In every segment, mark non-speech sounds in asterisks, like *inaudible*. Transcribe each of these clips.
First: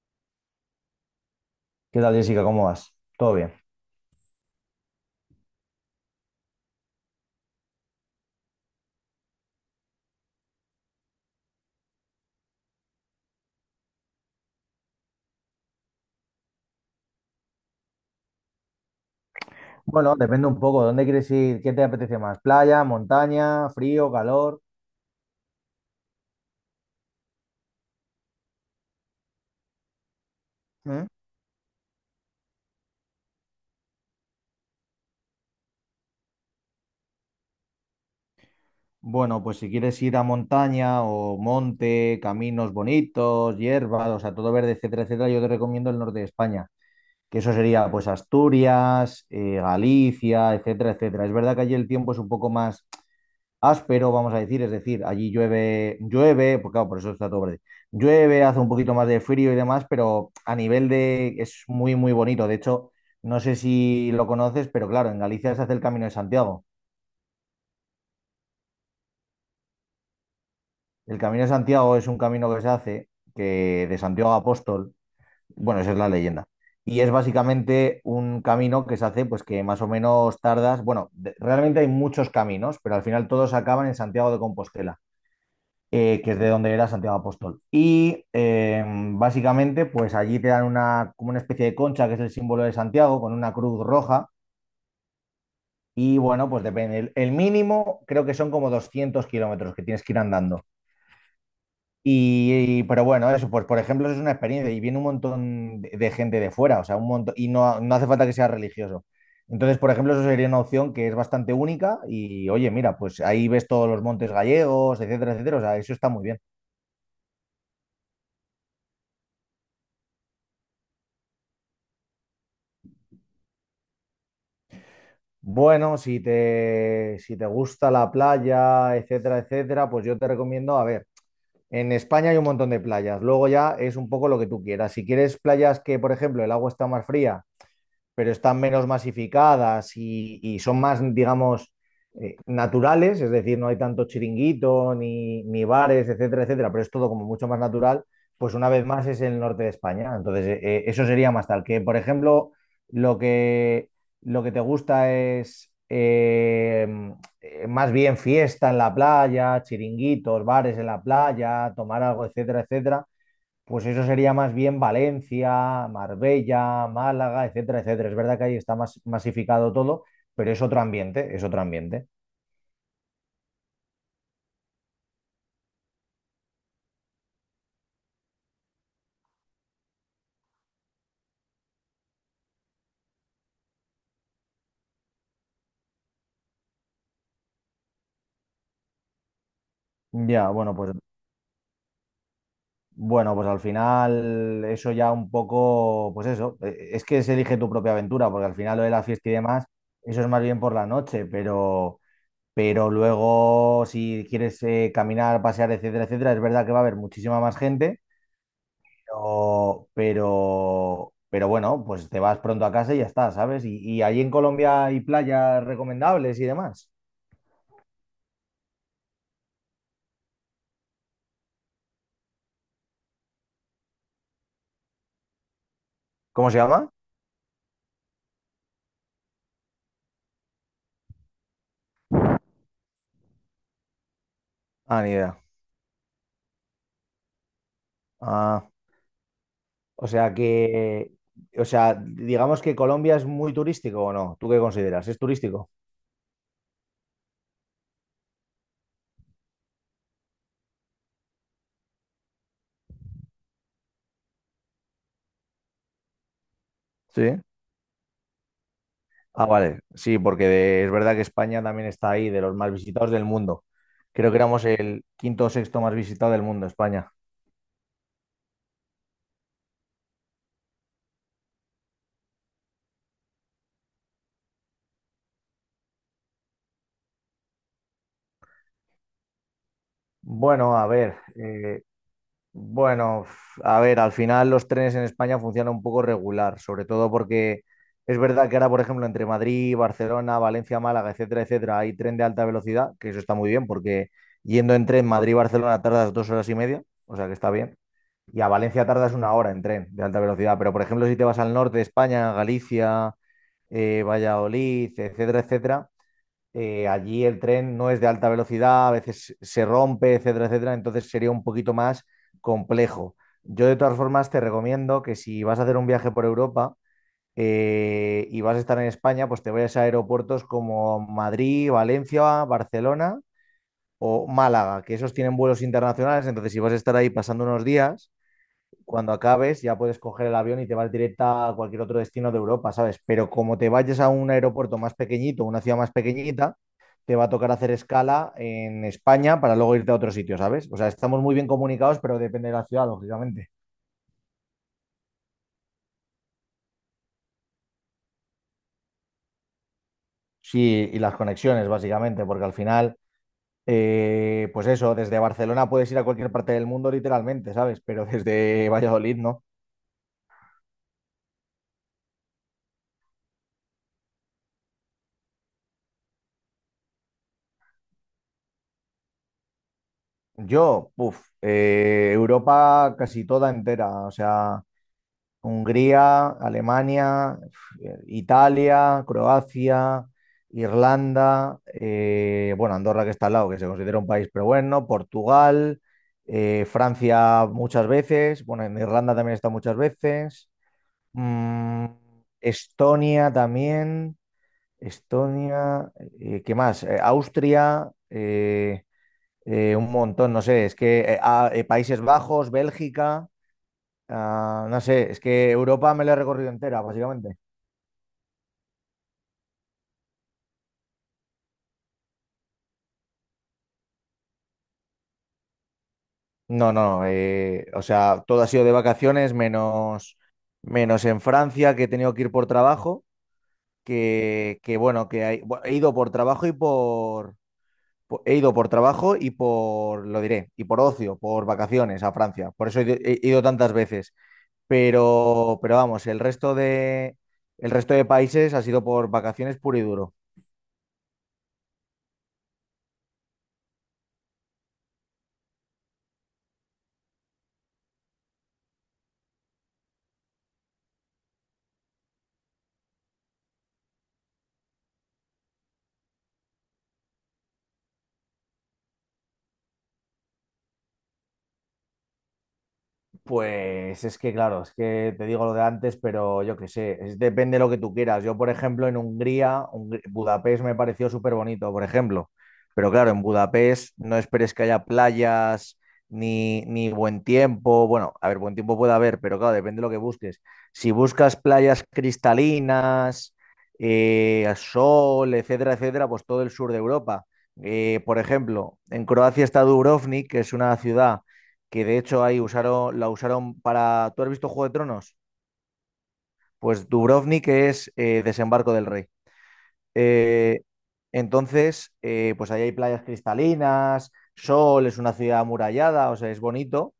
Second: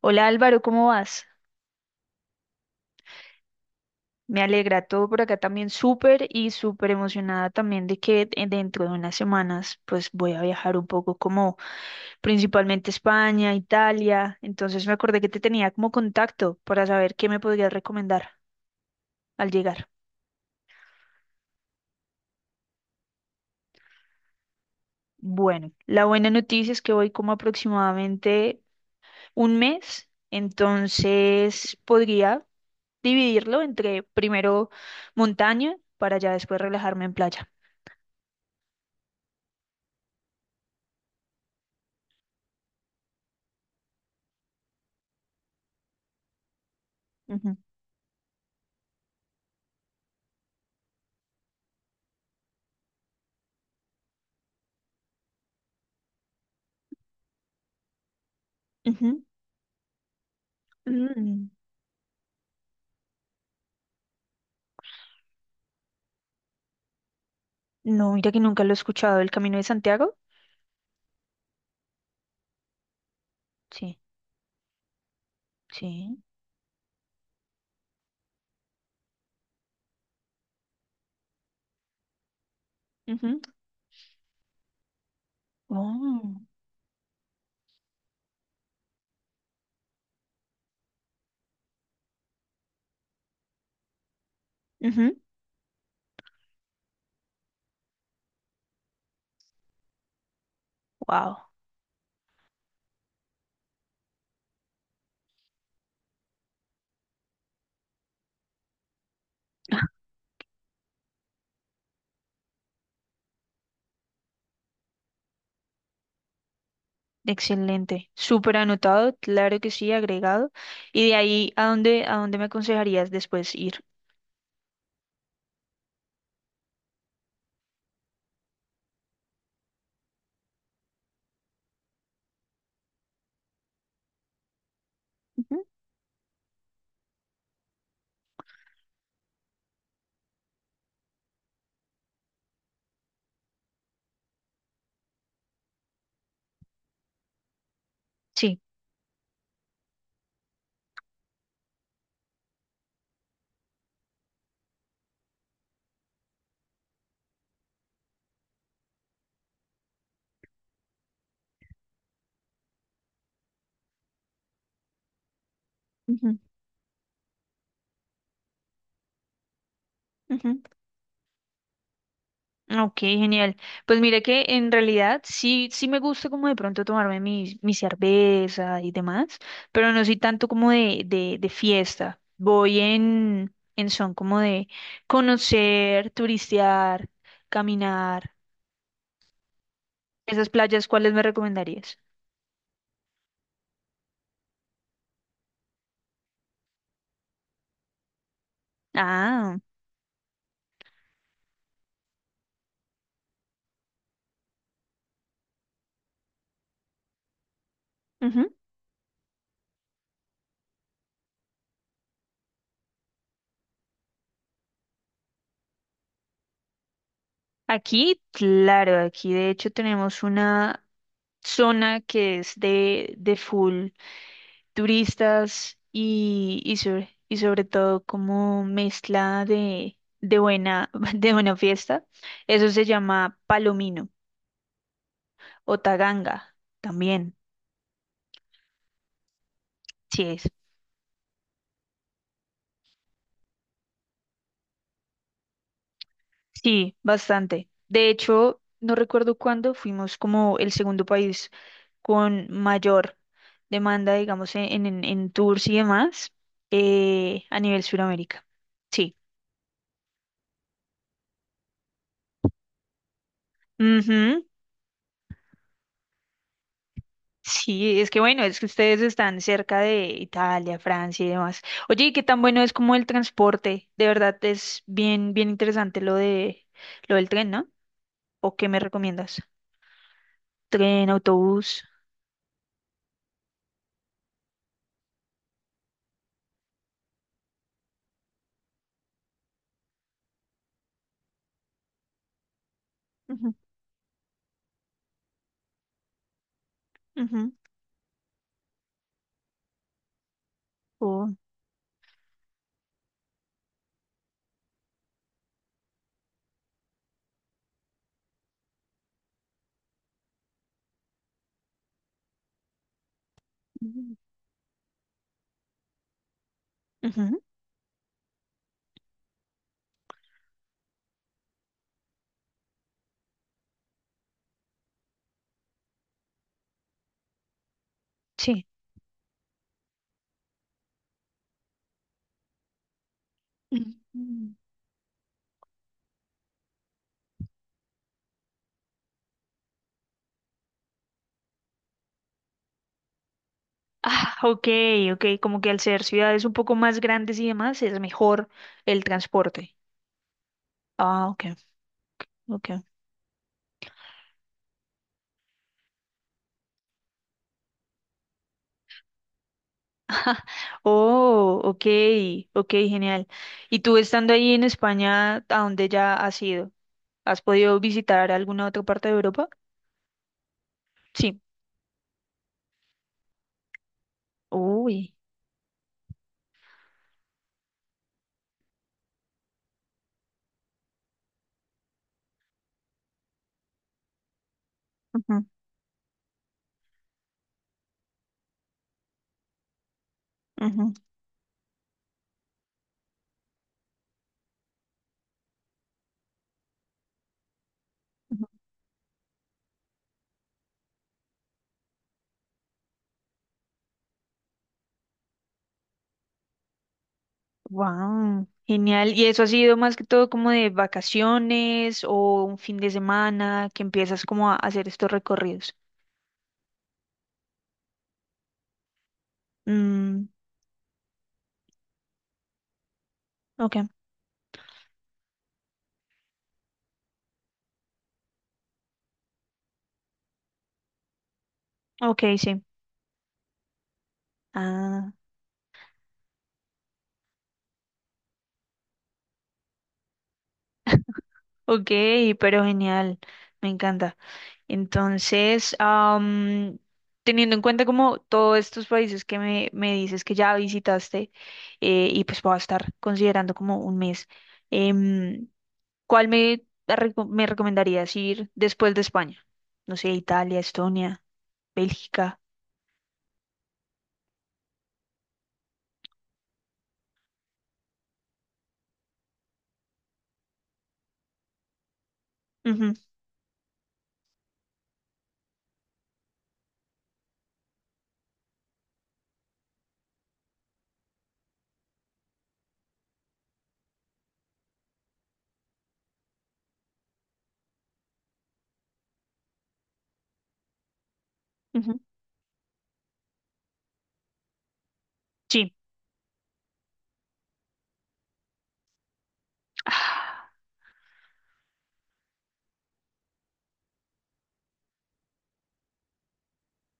Hola Álvaro, ¿cómo vas? ¿Qué tal, Jessica? ¿Cómo vas? ¿Todo bien? Me alegra todo por acá también. Súper y súper emocionada también de que dentro de unas semanas pues voy a viajar un poco como principalmente España, Italia. Entonces me acordé que te tenía como contacto para saber qué me podrías recomendar al llegar. Bueno, depende un poco. ¿Dónde quieres ir? ¿Qué te apetece más? ¿Playa, montaña, frío, calor? Bueno, la buena noticia es que voy como aproximadamente un mes, ¿Mm? entonces podría dividirlo entre primero montaña para ya después relajarme en playa. Bueno, pues si quieres ir a montaña o monte, caminos bonitos, hierbas, o sea, todo verde, etcétera, etcétera, yo te recomiendo el norte de España, que eso Ujú, sería pues Asturias, Galicia, etcétera, etcétera. Es verdad que allí el tiempo es un poco más áspero, vamos a decir, es decir, allí llueve, llueve, pues claro, por eso está todo verde. Llueve, hace un poquito más de ujú. frío y demás, pero a nivel de Mm. es muy, muy bonito. De hecho, no sé si lo conoces, pero claro, en Galicia se hace el Camino de Santiago. No, mira que nunca lo he escuchado. ¿El Camino de Santiago? El Camino de Santiago es un camino que se hace, que Sí, de Santiago a Apóstol, bueno, esa es la sí. leyenda. Y es básicamente un camino que se hace, pues que más o menos tardas. Bueno, realmente hay muchos caminos, pero al final Ujú. todos acaban en Santiago de Compostela. Que es Oh, de donde era Santiago Apóstol. Y básicamente, pues allí te dan una, como una especie de concha, que es el símbolo de Santiago, con una cruz roja. ujú. Y bueno, pues depende. El mínimo creo que son como 200 kilómetros que tienes que ir andando. Wow. Pero bueno, eso, pues por ejemplo, eso es una experiencia y viene un montón de gente de fuera, o sea, un montón, y no, no hace falta que sea religioso. Entonces, por *laughs* ejemplo, eso sería una opción que es bastante única y oye, mira, pues ahí ves todos los montes gallegos, etcétera, etcétera, o sea, eso está muy bien. Excelente. Súper anotado, claro que sí, agregado. Y de ahí, ¿a dónde me aconsejarías después ir? Bueno, si te gusta la playa, etcétera, etcétera, pues yo te recomiendo, a ver, en España hay un montón de playas, luego ya es un poco lo que tú quieras. Si quieres Ujú. playas que, por ejemplo, el agua está más fría pero están menos masificadas y son más, digamos, naturales, es decir, no hay tanto chiringuito ni bares, etcétera, etcétera, pero es todo como mucho más natural, pues Sí. una vez más es el norte de España. Entonces, eso sería más tal. Que, por ejemplo, lo que, lo que te gusta es más bien fiesta en la playa, chiringuitos, bares en la playa, tomar algo, etcétera, etcétera. Pues eso sería más bien Valencia, Ujú, Marbella, Málaga, etcétera, etcétera. Es verdad que ahí está más masificado todo, pero ujú. es otro ambiente, es otro ambiente. Ok, genial. Pues mire que en realidad sí, sí me gusta como de pronto tomarme mi cerveza y demás, pero no soy tanto como de fiesta. Voy en son como de conocer, turistear, caminar. Ya, Esas playas, ¿cuáles me recomendarías? bueno, pues al final eso ya un poco, pues eso, es que se elige tu propia aventura, porque al final lo de la fiesta y Ah, demás, eso es más bien por la noche, pero luego si quieres caminar, pasear, etcétera, etcétera, es verdad que va a haber muchísima más gente. ujú. Pero bueno, pues te vas pronto a casa y ya está, ¿sabes? Y allí en Colombia hay playas recomendables y demás. Aquí, claro, aquí de hecho tenemos una zona que es de full turistas ¿Cómo se y, y, llama? sobre, y sobre todo como mezcla de buena, *laughs* de buena fiesta. Eso se llama Palomino Ah, ni idea. o Taganga también, Ah, o sí sea es. que, o sea, digamos que Colombia es muy turístico o no. ¿Tú qué consideras? ¿Es turístico? Sí, bastante. De hecho, no recuerdo cuándo fuimos como el segundo país con mayor demanda, digamos, en tours y demás Sí. A nivel Sudamérica. Sí. Ah, vale. Sí, porque es verdad que España también está ahí, de los más visitados del mundo. Creo que Ujú. éramos el quinto o sexto más visitado del mundo, España. Sí, es que bueno, es que ustedes están cerca de Italia, Francia y demás. Oye, ¿y qué tan bueno es como el transporte? De verdad es bien, bien interesante lo de lo del tren, ¿no? ¿O qué me recomiendas? Bueno, a Tren, ver, autobús. Bueno, a ver, al final los trenes en España funcionan un poco regular, sobre todo porque es verdad que ahora, por ejemplo, entre Madrid, Barcelona, Valencia, Málaga, etcétera, etcétera, hay tren de alta velocidad, que eso está muy Ujú, bien, porque yendo en tren Madrid-Barcelona tardas 2 horas y media, o sea que está ujú, bien, y a Valencia tardas 1 hora en tren de alta velocidad, pero por ejemplo, si te o- vas al norte de España, Galicia, Valladolid, etcétera, etcétera, allí el tren no es de alta velocidad, a veces se rompe, etcétera, etcétera, entonces sería un poquito más complejo. Yo de todas ujú, formas te recomiendo que si vas a hacer un viaje por Europa ujú. Y vas a estar en España, pues te vayas a aeropuertos como Madrid, Valencia, Barcelona o Málaga, que esos tienen vuelos internacionales, entonces si vas a estar ahí pasando unos días, Sí. cuando acabes ya puedes coger el avión y te vas directa a cualquier otro destino de Europa, ¿sabes? Pero como te vayas a un Ujú. aeropuerto más pequeñito, una ciudad más pequeñita, te va a tocar hacer escala en España para luego irte a otro sitio, ¿sabes? O sea, estamos muy bien comunicados, pero depende de la ciudad, lógicamente. Ah, ok, ok, como que al ser ciudades un poco más grandes y demás es mejor el transporte. Sí, y las Ah, ok, conexiones, básicamente, porque al ok. final, pues eso, desde Barcelona puedes ir a cualquier parte del mundo, literalmente, ¿sabes? Pero *laughs* desde Valladolid, ¿no? Oh, ok, ok, genial. ¿Y tú estando ahí en España, a dónde ya has ido? ¿Has podido visitar alguna otra parte de Europa? Yo, puff, Sí. Europa casi toda entera, o sea, Uy. Hungría, Alemania, Italia, Croacia, Irlanda, bueno, Andorra que está al lado, que se considera un país, pero bueno, Ujú, Portugal, Francia muchas veces, bueno, en Irlanda también está muchas veces, ujú, mm, Estonia también, Estonia, ¿qué más? Austria, ujú. Un montón, no sé, es que Países Bajos, Bélgica. Ah, no sé, es que Europa me la he recorrido entera, básicamente. Wow. Genial. ¿Y eso ha sido más que todo como de vacaciones o un fin de semana que empiezas como a hacer estos recorridos? No, no, no, o sea, todo ha sido de vacaciones, menos, Mm, en Francia, que he tenido que ir por trabajo, ok, que bueno, he ido por trabajo y por, he ido por trabajo y por, lo diré, y por ocio, por vacaciones a ok, Francia. sí. Por eso he ido tantas veces. Ah, Pero vamos, el resto de países ha sido por vacaciones puro y duro. ok, pero genial. Me encanta. Entonces, teniendo en cuenta como todos estos países que me dices que ya visitaste, y pues voy a estar considerando como un mes, em, ¿cuál me, me recomendarías ir después de España? No sé, Italia, Estonia, Bélgica. Pues es que, claro, es que te digo lo de antes, pero yo qué sé, depende de lo que tú quieras. Yo, por ejemplo, en Hungría, Budapest me pareció súper bonito, por ejemplo. Pero Ujú, claro, en Budapest no esperes que haya playas ni buen tiempo. Bueno, a ver, buen tiempo puede haber, pero claro, depende de lo que busques. Si buscas playas cristalinas, sol, etcétera, etcétera, pues todo el sur de Europa. Por ejemplo, en Croacia está Dubrovnik, que es una ciudad que de ujú. hecho ahí usaron, la usaron para. ¿Tú has visto Juego de Tronos? Sí. Pues Dubrovnik es Desembarco del Rey. Ah, Eh, entonces, pues ahí hay playas cristalinas, sol, es una ciudad amurallada, o sea, es bonito.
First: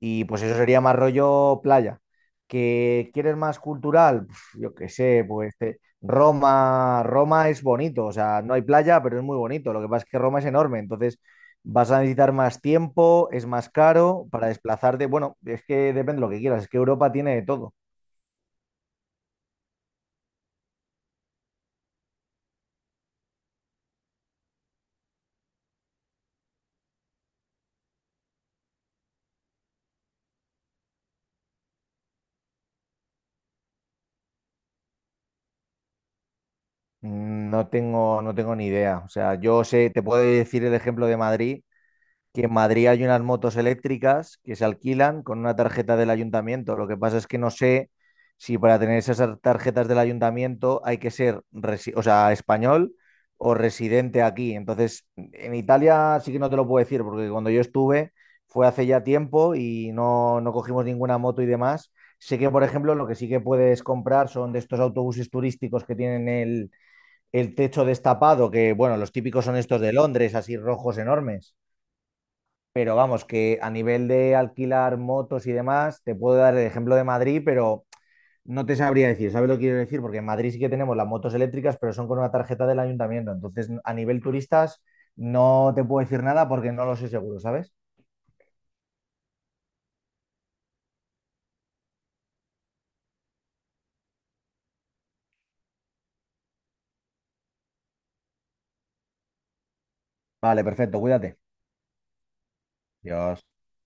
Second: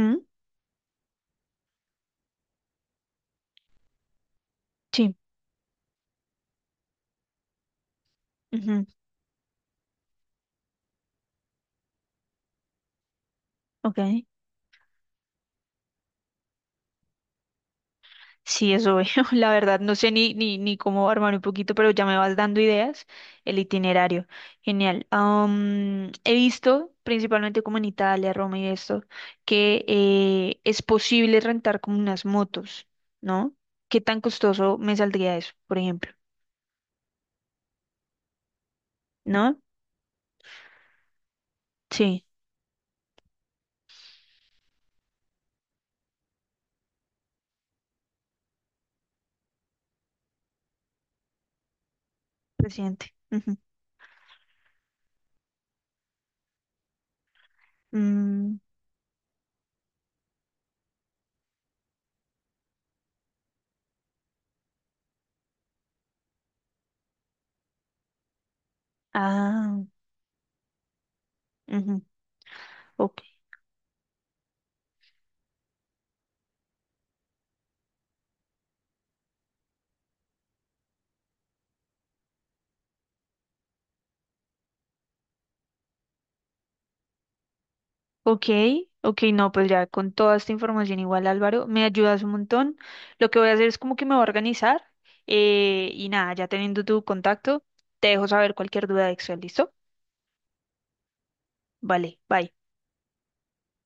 Y pues eso sería más rollo playa. ¿Que quieres más cultural? Pf, yo qué sí. sé, pues Roma, Roma es bonito, o sea, no hay Ujú. playa, pero es muy bonito. Lo que pasa es que Roma es enorme, entonces vas a necesitar más tiempo, es más Ok. caro para desplazarte. Bueno, es que depende de lo que quieras, es que Europa tiene de todo. Sí, eso veo. *laughs* La verdad, no sé ni cómo armar un poquito, pero ya me vas dando ideas. El itinerario. Genial. Am, he visto, principalmente como en Italia, Roma y esto, que es posible rentar como unas motos, ¿no? ¿Qué tan costoso me saldría eso, por ejemplo? No tengo, ni idea. O sea, ¿No? yo sé, te puedo decir el ejemplo de Madrid, Sí, que en Madrid hay unas motos eléctricas que se alquilan con una tarjeta del ayuntamiento. Lo que pasa es que no sé si para tener esas tarjetas del ayuntamiento hay que ser, o sea, español presidente. o Ujú. residente aquí. Entonces, en Italia sí que no te lo puedo decir, porque cuando yo estuve Mm, fue hace ya tiempo y no, no cogimos ninguna moto y demás. Sé que, por ejemplo, lo que sí que puedes comprar son de estos autobuses turísticos que tienen el techo destapado, que bueno, los típicos son ah, estos de Londres, así rojos enormes. ujú. Pero Ok. vamos, que a nivel de alquilar motos y demás, te puedo dar el ejemplo de Madrid, pero no te sabría decir, ¿sabes lo que quiero decir? Porque en Madrid sí que tenemos las motos eléctricas, pero son con una tarjeta del ayuntamiento. Entonces, a nivel turistas, no te puedo decir nada porque no lo sé seguro, ¿sabes? Ok, ok, no, pues ya con toda esta información igual Álvaro, me ayudas un montón. Lo que voy a hacer es como que me voy a organizar, y nada, ya teniendo tu contacto, te dejo saber cualquier duda de Excel, ¿listo? Vale, perfecto, cuídate. Vale, bye. Dios.